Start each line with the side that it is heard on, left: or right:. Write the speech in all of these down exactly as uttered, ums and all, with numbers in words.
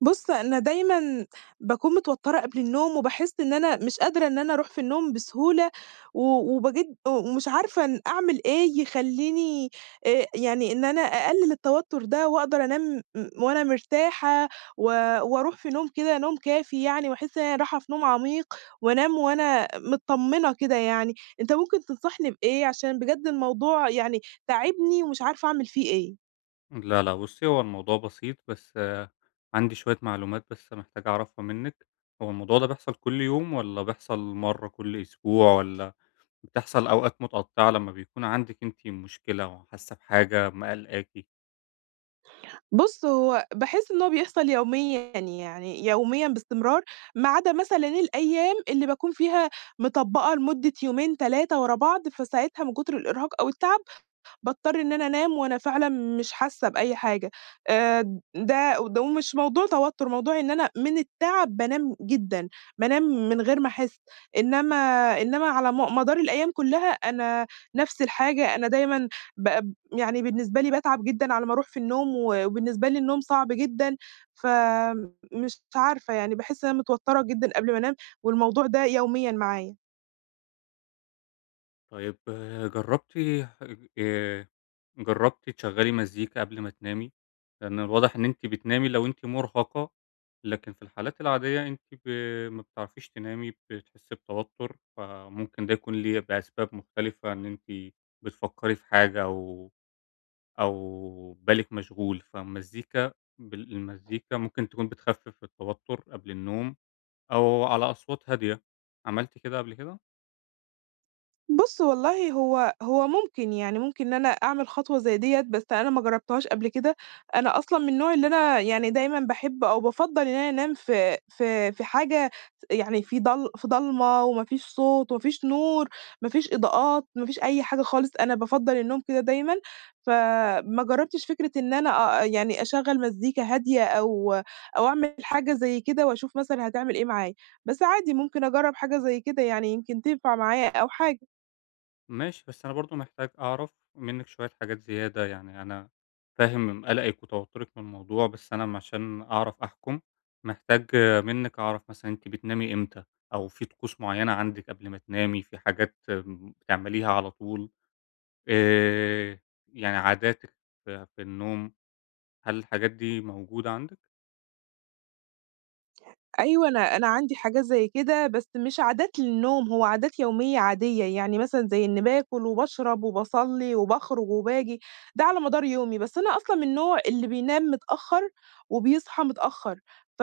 right: بُص، أنا دايمًا باكون متوتّرة قبل النوم، وباحس إن أنا مش قادرة إن أنا أروح في النوم بسهولة، و وباجد ومش عارفة إن أعمل إيه يخلّيني آآ، يعني إن أنا أقلل التوتّر ده وأقدر أنام م وأنا مرتاحة، و وأروح في نوم كده نوم كافي يعني، وأحس إن أنا راحة في نوم عميق، وأنام وأنا متطمنة كده يعني. أنت ممكن تنصحني بإيه؟ عشان بجد الموضوع يعني تاعبني ومش عارفة أعمل فيه إيه.
left: لا، لأ، بُصّي، هو الموضوع بسيط، بس آه، عندي شوية معلومات بس محتاج أعرفها منِّك. هو الموضوع ده بيحصل كل يوم والّا بيحصل مرّة كل أسبوع والّا بتحصل أوقات متقطّعة لمّا بيكون عندِك أنتِ مشكلة وحاسة بحاجة مقلقاكِ؟
right: بُص، هو باحس إن هو بيحصل يوميًا يعني، يوميًا باستمرار، ما عدا مثلًا الأيام اللي باكون فيها مطبّقة لمدة يومين، ثلاثة ورا بعض، فساعتها من كتر الإرهاق أو التعب باضطر إن أنا أنام وأنا فعلًا مش حاسة بأي حاجة. آآ ده ده ومش موضوع توتر، موضوع إن أنا من التعب بانام جدًا، بانام من غير ما أحس. إنما إنما على م مدار الأيام كلها أنا نفس الحاجة، أنا دايمًا ب يعني بالنسبة لي باتعب جدًا على ما أروح في النوم، و وبالنسبة لي النوم صعب جدًا، فمش عارفة يعني باحس إن أنا متوترة جدًا قبل ما أنام، والموضوع ده يوميًا معايا.
left: طيب جرّبتِ آآ جرّبتِ تشغّلي مزيكا قبل ما تنامي؟ لإن الواضح إن أنتِ بتنامي لو أنتِ مرهقة، لكن في الحالات العادية أنتِ ب ما بتعرفيش تنامي، بتحسّي بتوتُّر، فممكن ده يكون ليه بأسباب مختلفة إن أنتِ بتفكّري في حاجة أو أو بالِك مشغول، فالمزيكا بال المزيكا ممكن تكون بتخفِّف التوتُّر قبل النوم أو على أصوات هادية، عملتِ كده قبل كده؟
right: بُص والله هو هو ممكن، يعني ممكن إن أنا أعمل خطوة زي ديّة، بس أنا ما جرّبتهاش قبل كده، أنا أصلًا من النوع اللي أنا يعني دايمًا باحب أو بافضّل إن أنا أنام في في في حاجة يعني في ضل في ضلمة وما فيش صوت وما فيش نور، ما فيش إضاءات، ما فيش أي حاجة خالص، أنا بافضّل النوم كده دايمًا، فما جرّبتش فكرة إن أنا أ يعني أشغّل مزيكا هادية أو أو أعمل حاجة زي كده وأشوف مثلًا هتعمل إيه معايا، بس عادي ممكن أجرّب حاجة زي كده يعني يمكن تنفع معايا أو حاجة.
left: ماشي، بس أنا برضه محتاج أعرف منِّك شوية حاجات زيادة، يعني أنا فاهم قلقِك وتوتُّرِك من الموضوع، بس أنا عشان أعرف أحكُم، محتاج منِّك أعرف مثلًا أنتِ بتنامي إمتى، أو في طقوس معيّنة عندِك قبل ما تنامي، في حاجات م بتعمليها على طول، آآ يعني عاداتِك في في النوم، هل الحاجات دي موجودة عندِك؟
right: أيوه، أنا أنا عندي حاجات زي كده، بس مش عادات للنوم، هو عادات يومية عادية، يعني مثلًا زي إني باكل وباشرب وباصلّي وباخرج وباجي، ده على مدار يومي، بس أنا أصلًا من النوع اللي بينام متأخّر وبيصحى متأخّر، ف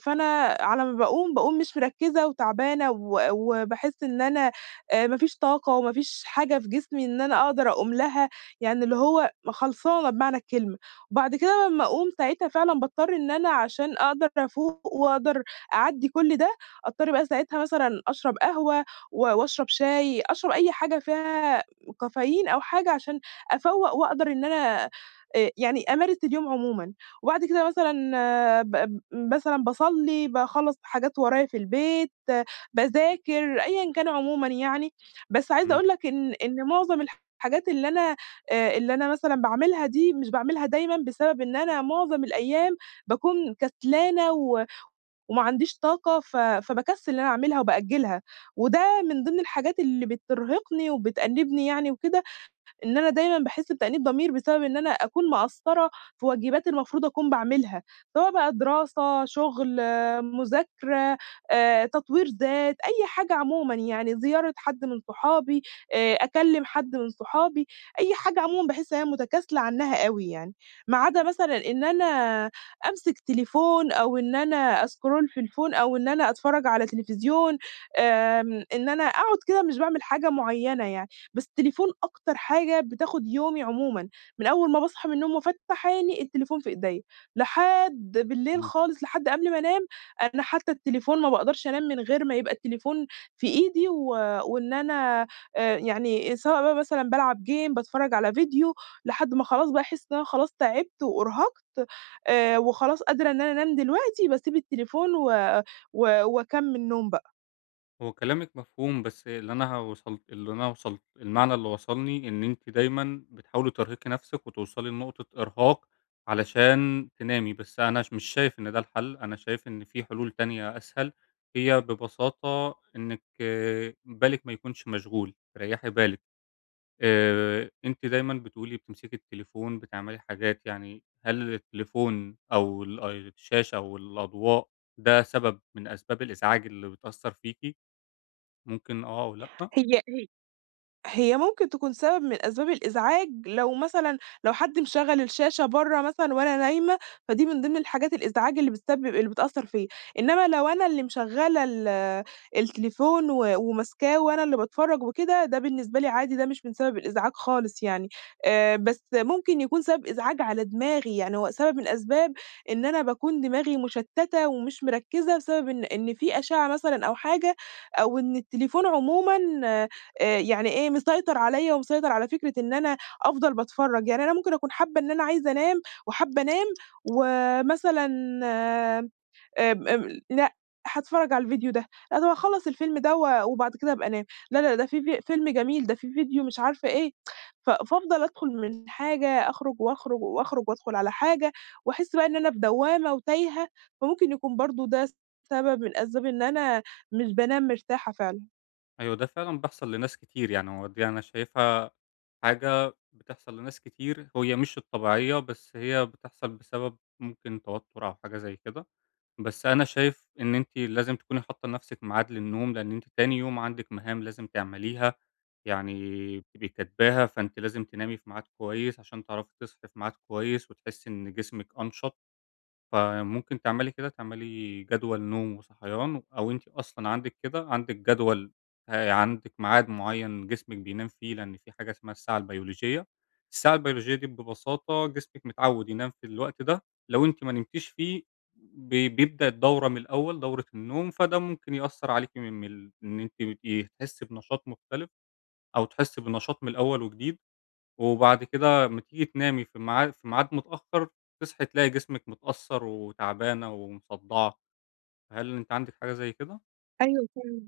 right: فأنا على ما باقوم، باقوم مش مركّزة وتعبانة و وباحس إن أنا آآ ما فيش طاقة وما فيش حاجة في جسمي إن أنا أقدر أقوم لها، يعني اللي هو م خلصانة بمعنى الكلمة، وبعد كده لمّا أقوم ساعتها فعلًا باضطر إن أنا عشان أقدر أفوق وأقدر أعدّي كل ده، أضطر بقى ساعتها مثلًا أشرب قهوة و وأشرب شاي، أشرب أي حاجة فيها كافيين أو حاجة عشان أفوّق وأقدر إن أنا آآ يعني أمارس اليوم عمومًا. وبعد كده مثلًا آه، ب ب مثلًا باصلّي، باخلّص حاجات ورايا في البيت، باذاكر، أيًا كان عمومًا يعني. بس عايزة
left: إمم،
right: أقول لك إن إن معظم الحاجات اللي أنا آآ اللي أنا مثلًا باعملها دي مش باعملها دايمًا بسبب إن أنا معظم الأيام باكون كسلانة و وما عنديش طاقة ف فباكسّل إن أنا أعملها وبأجّلها، وده من ضمن الحاجات اللي بترهقني وبتأنّبني يعني وكده إن أنا دايمًا باحس بتأنيب ضمير بسبب إن أنا أكون مقصّرة في واجبات المفروض أكون باعملها، سواء بقى دراسة، شغل، آه، مذاكرة، آآ تطوير ذات، أي حاجة عمومًا يعني، زيارة حد من صحابي، آآ أكلّم حد من صحابي، أي حاجة عمومًا باحس إن أنا متكاسلة عنّها أوي يعني، ما عدا مثلًا إن أنا أمسك تليفون أو إن أنا أscroll في الفون أو إن أنا أتفرّج على تلفزيون، آمم إن أنا أقعد كده مش باعمل حاجة معيّنة يعني. بس التليفون أكتر حاجة بتاخد يومي عمومًا، من أول ما باصحى من النوم وافتح عيني التليفون في إيديّا، لحد بالليل
left: إمم.
right: خالص لحد قبل ما أنام، أنا حتى التليفون ما باقدرش أنام من غير ما يبقى التليفون في إيدي و وإن أنا آآ يعني سواء بقى مثلًا بالعب game، باتفرّج على فيديو، لحد ما خلاص بقى أحس إن أنا خلاص تعبت وأُرهقت آآ وخلاص قادرة إن أنا أنام دلوقتي، باسيب التليفون و و وأكمّل نوم بقى.
left: هو كلامِك مفهوم، بس اللي أنا وصلت اللي أنا وصلت المعنى اللي وصلني إن أنتِ دايمًا بتحاولي ترهقي نفسِك وتوصلي لنقطة إرهاق علشان تنامي، بس أنا ش مش شايف إن ده الحل، أنا شايف إن في حلول تانية أسهل، هي ببساطة إنِّك آه، بالِك ما يكونش مشغول، ريّحي بالِك. آآ أنتِ دايمًا بتقولي بتمسكي التليفون، بتعملي حاجات، يعني هل التليفون أو ال الشاشة أو الأضواء ده سبب من أسباب الإزعاج اللي بتأثّر فيكِ؟ ممكن آه أو لأ،
right: هي هي هي ممكن تكون سبب من أسباب الإزعاج لو مثلًا لو حد مشغّل الشاشة برّه مثلًا وأنا نايمة، فدي من ضمن الحاجات الإزعاج اللي بتسبب اللي بتأثّر فيّا، إنّما لو أنا اللي مشغّلة ال التليفون و وماسكاه وأنا اللي باتفرّج وكده، ده بالنسبة لي عادي، ده مش من سبب الإزعاج خالص يعني، آآ بس ممكن يكون سبب إزعاج على دماغي، يعني هو سبب من أسباب إن أنا باكون دماغي مشتّتة ومش مركّزة بسبب إن إن في أشعة مثلًا أو حاجة أو إن التليفون عمومًا آآ يعني إيه، مسيطر عليّا ومسيطر على فكرة إن أنا أفضل باتفرّج، يعني أنا ممكن أكون حابة إن أنا عايزة أنام وحابة أنام ومثلًا آمم، آمم، لأ هاتفرّج على الفيديو ده، لأ ده أنا هاخلّص الفيلم ده و وبعد كده أبقى أنام، لا، لا ده في في فيلم جميل، ده في فيديو مش عارفة إيه، ف فافضل أدخل من حاجة، أخرج وأخرج وأخرج وأدخل على حاجة وأحس بقى إن أنا في دوّامة وتايهة، فممكن يكون برضه ده سبب من أسباب إن أنا مش بانام مرتاحة فعلًا.
left: أيوه ده فعلًا بيحصل لناس كتير، يعني هو دي أنا شايفها حاجة بتحصل لناس كتير، هي مش الطبيعية بس هي بتحصل بسبب ممكن توتر أو حاجة زي كده، بس أنا شايف إن أنتِ لازم تكوني حاطة لنفسِك ميعاد للنوم، لأن أنتِ تاني يوم عندِك مهام لازم تعمليها، يعني بتبقي كاتباها، فأنتِ لازم تنامي في ميعاد كويس عشان تعرفي تصحي في ميعاد كويس وتحسي إن جسمِك أنشط. فممكن تعملي كده، تعملي جدول نوم وصحيان، أو أنتِ أصلًا عندِك كده، عندِك جدول آآ عندِك ميعاد معيّن جسمِك بينام فيه، لإن في حاجة اسمها الساعة البيولوجية، الساعة البيولوجية دي ببساطة جسمِك متعوّد ينام في الوقت ده، لو أنتِ ما نمتيش فيه ب بيبدأ الدورة من الأول، دورة النوم، فده ممكن يأثّر عليكِ من من ال إن أنتِ بتبقي تحسّي بنشاط مختلف أو تحسّي بنشاط من الأول وجديد. وبعد كده أمّا تيجي تنامي في ميعاد في ميعاد متأخّر، تصحي تلاقي جسمِك متأثّر وتعبانة ومصدّعة، هل أنتِ عندِك حاجة زي كده؟
right: أيوه فعلًا.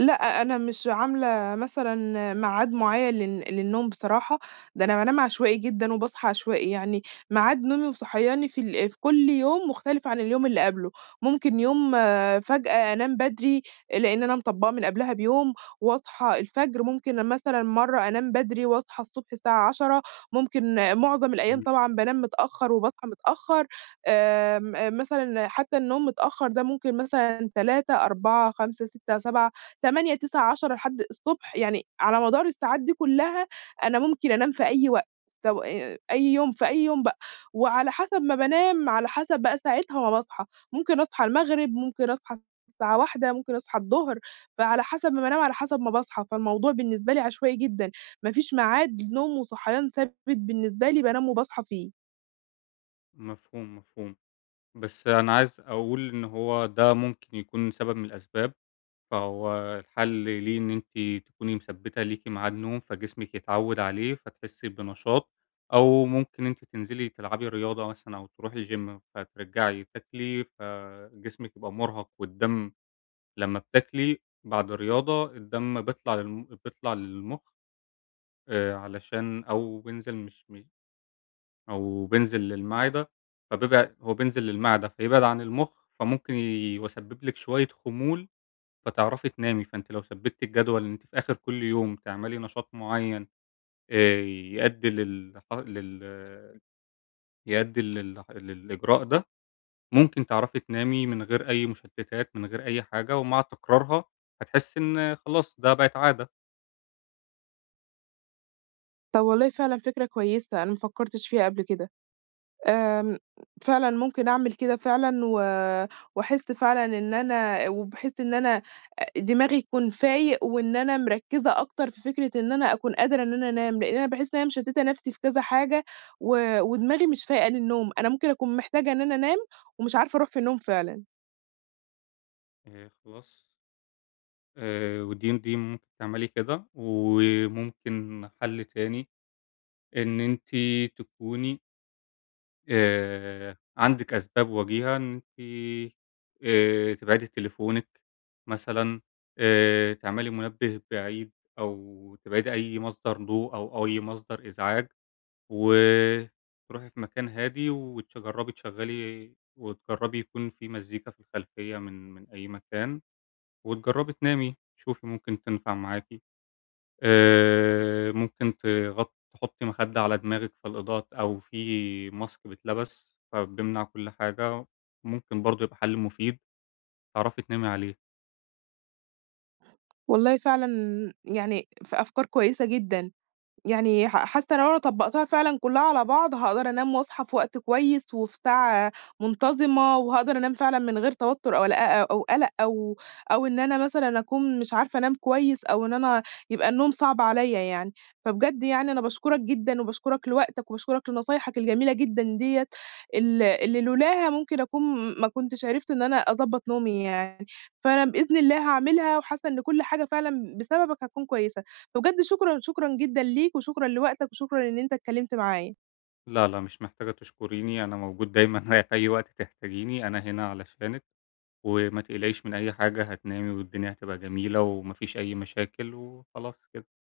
right: لأ، أنا مش عاملة مثلًا ميعاد معيّن للن للنوم بصراحة، ده أنا بانام عشوائي جدًا وباصحى عشوائي، يعني ميعاد نومي وصحياني في ال في كل يوم مختلف عن اليوم اللي قبله، ممكن يوم آه، فجأة أنام بدري لإن أنا مطبّقة من قبلها بيوم واصحى الفجر، ممكن مثلًا مرّة أنام بدري واصحى الصبح الساعة عشرة، ممكن آه، معظم الأيام
left: إمم.
right: طبعًا بانام متأخّر وباصحى متأخّر، آمم، آمم، مثلًا حتى النوم متأخّر ده ممكن مثلًا تلاتة، أربعة، خمسة، ستة، سبعة. تمانية، تسعة، عشرة لحد الصبح، يعني على مدار الساعات دي كلّها أنا ممكن أنام في أي وقت، سو آآ أي يوم في أي يوم بقى، وعلى حسب ما بانام، على حسب بقى ساعتها ما باصحى، ممكن أصحى المغرب، ممكن أصحى الساعة الواحدة، ممكن أصحى الضهر، فعلى حسب ما بانام، على حسب ما باصحى، فالموضوع بالنسبة لي عشوائي جدًا، ما فيش ميعاد نوم وصحيان ثابت بالنسبة لي بانام وباصحى فيه.
left: مفهوم، مفهوم. بس أنا عايز أقول إن هو ده ممكن يكون سبب من الأسباب، فهو الحل ليه إن أنتِ تكوني مثبّتة ليكِ ميعاد نوم، فجسمِك يتعوّد عليه فتحسّي بنشاط، أو ممكن أنتِ تنزلي تلعبي رياضة مثلًا أو تروحي الgym فترجعي تاكلي، فجسمِك يبقى مُرهَق والدم لمّا بتاكلي بعد الرياضة الدم بيطلع للم بيطلع للمُخ آآ علشان أو بينزل مش م أو بينزل للمعدة، فبيبعد هو بينزل للمعدة فيبعد عن المُخ، فممكن ي ويسبب لِك شوية خمول فتعرفي تنامي، فأنتِ لو ثبّتِ الجدول إن أنتِ في آخر كل يوم تعملي نشاط معيّن آآ يأدّي للح لل يأدّي للح للإجراء ده، ممكن تعرفي تنامي من غير أي مشتتات، من غير أي حاجة، ومع تكرارها هتحسّي إن خلاص ده بقت عادة.
right: طب والله فعلًا فكرة كويسة، أنا ما فكّرتش فيها قبل كده. آمم، فعلًا ممكن أعمل كده فعلًا و وأحس فعلًا إن أنا وباحس إن أنا أ دماغي يكون فايق وإن أنا مركّزة أكتر في فكرة إن أنا أكون قادرة إن أنا أنام، لإن أنا باحس إن أنا مشتّتة نَفْسي في كذا حاجة و ودماغي مش فايقة للنوم، أنا ممكن أكون محتاجة إن أنا أنام ومش عارفة أروح في النوم فعلًا.
left: آآ خلاص آآ ودي دي ممكن تعملي كده، وممكن حل تاني إن أنتِ تكوني آآ عندِك أسباب وجيهة إن أنتِ آآ تبعدي تليفونِك مثلًا، آآ تعملي منبه بعيد أو تبعدي أي مصدر ضوء أو أي مصدر إزعاج، وتروحي في مكان هادي وتجربي تشغّلي وتجربي يكون في مزيكا في الخلفية من من أي مكان. وتجرّبي تنامي، شوفي ممكن تنفع معاكِ، آآ ممكن تغط تحطّي مخدة على دماغِك فالإضاءة أو في ماسك بيتلبس فبيمنع كل حاجة، ممكن برضه يبقى حَل مفيد تعرفي تنامي عليه.
right: والله فعلًا يعني ف أفكار كويسة جدًا. يعني ح حاسة لو أنا طبّقتها فعلًا كلّها على بعض، هاقدر أنام واصحى في وقت كويس وفي ساعة منتظمة، وهاقدر أنام فعلًا من غير توتر أو لأ أو قلق أو أو إن أنا مثلًا أكون مش عارفة أنام كويس أو إن أنا يبقى النوم صعب عليّا يعني. فبجد يعني أنا باشكرك جدًا، وباشكرك لوقتك، وباشكرك لنصايحك الجميلة جدًا ديّة ال اللي لولاها ممكن أكون ما كنتش عرفت إن أنا أضبّط نومي يعني. فأنا بإذن الله هاعملها، وحاسة إن كل حاجة فعلًا بسببك هتكون كويسة. فبجد شكرًا، شكرًا جدًا ليك وشكرًا لوقتك وشكرًا إن أنت اتكلمت معايا.
left: لا، لا مش محتاجة تشكريني، أنا موجود دايمًا في أي وقت تحتاجيني أنا هنا علشانِك، وما تقلقيش من أي حاجة هتنامي والدنيا هتبقى جميلة وما فيش أي مشاكل وخلاص كده.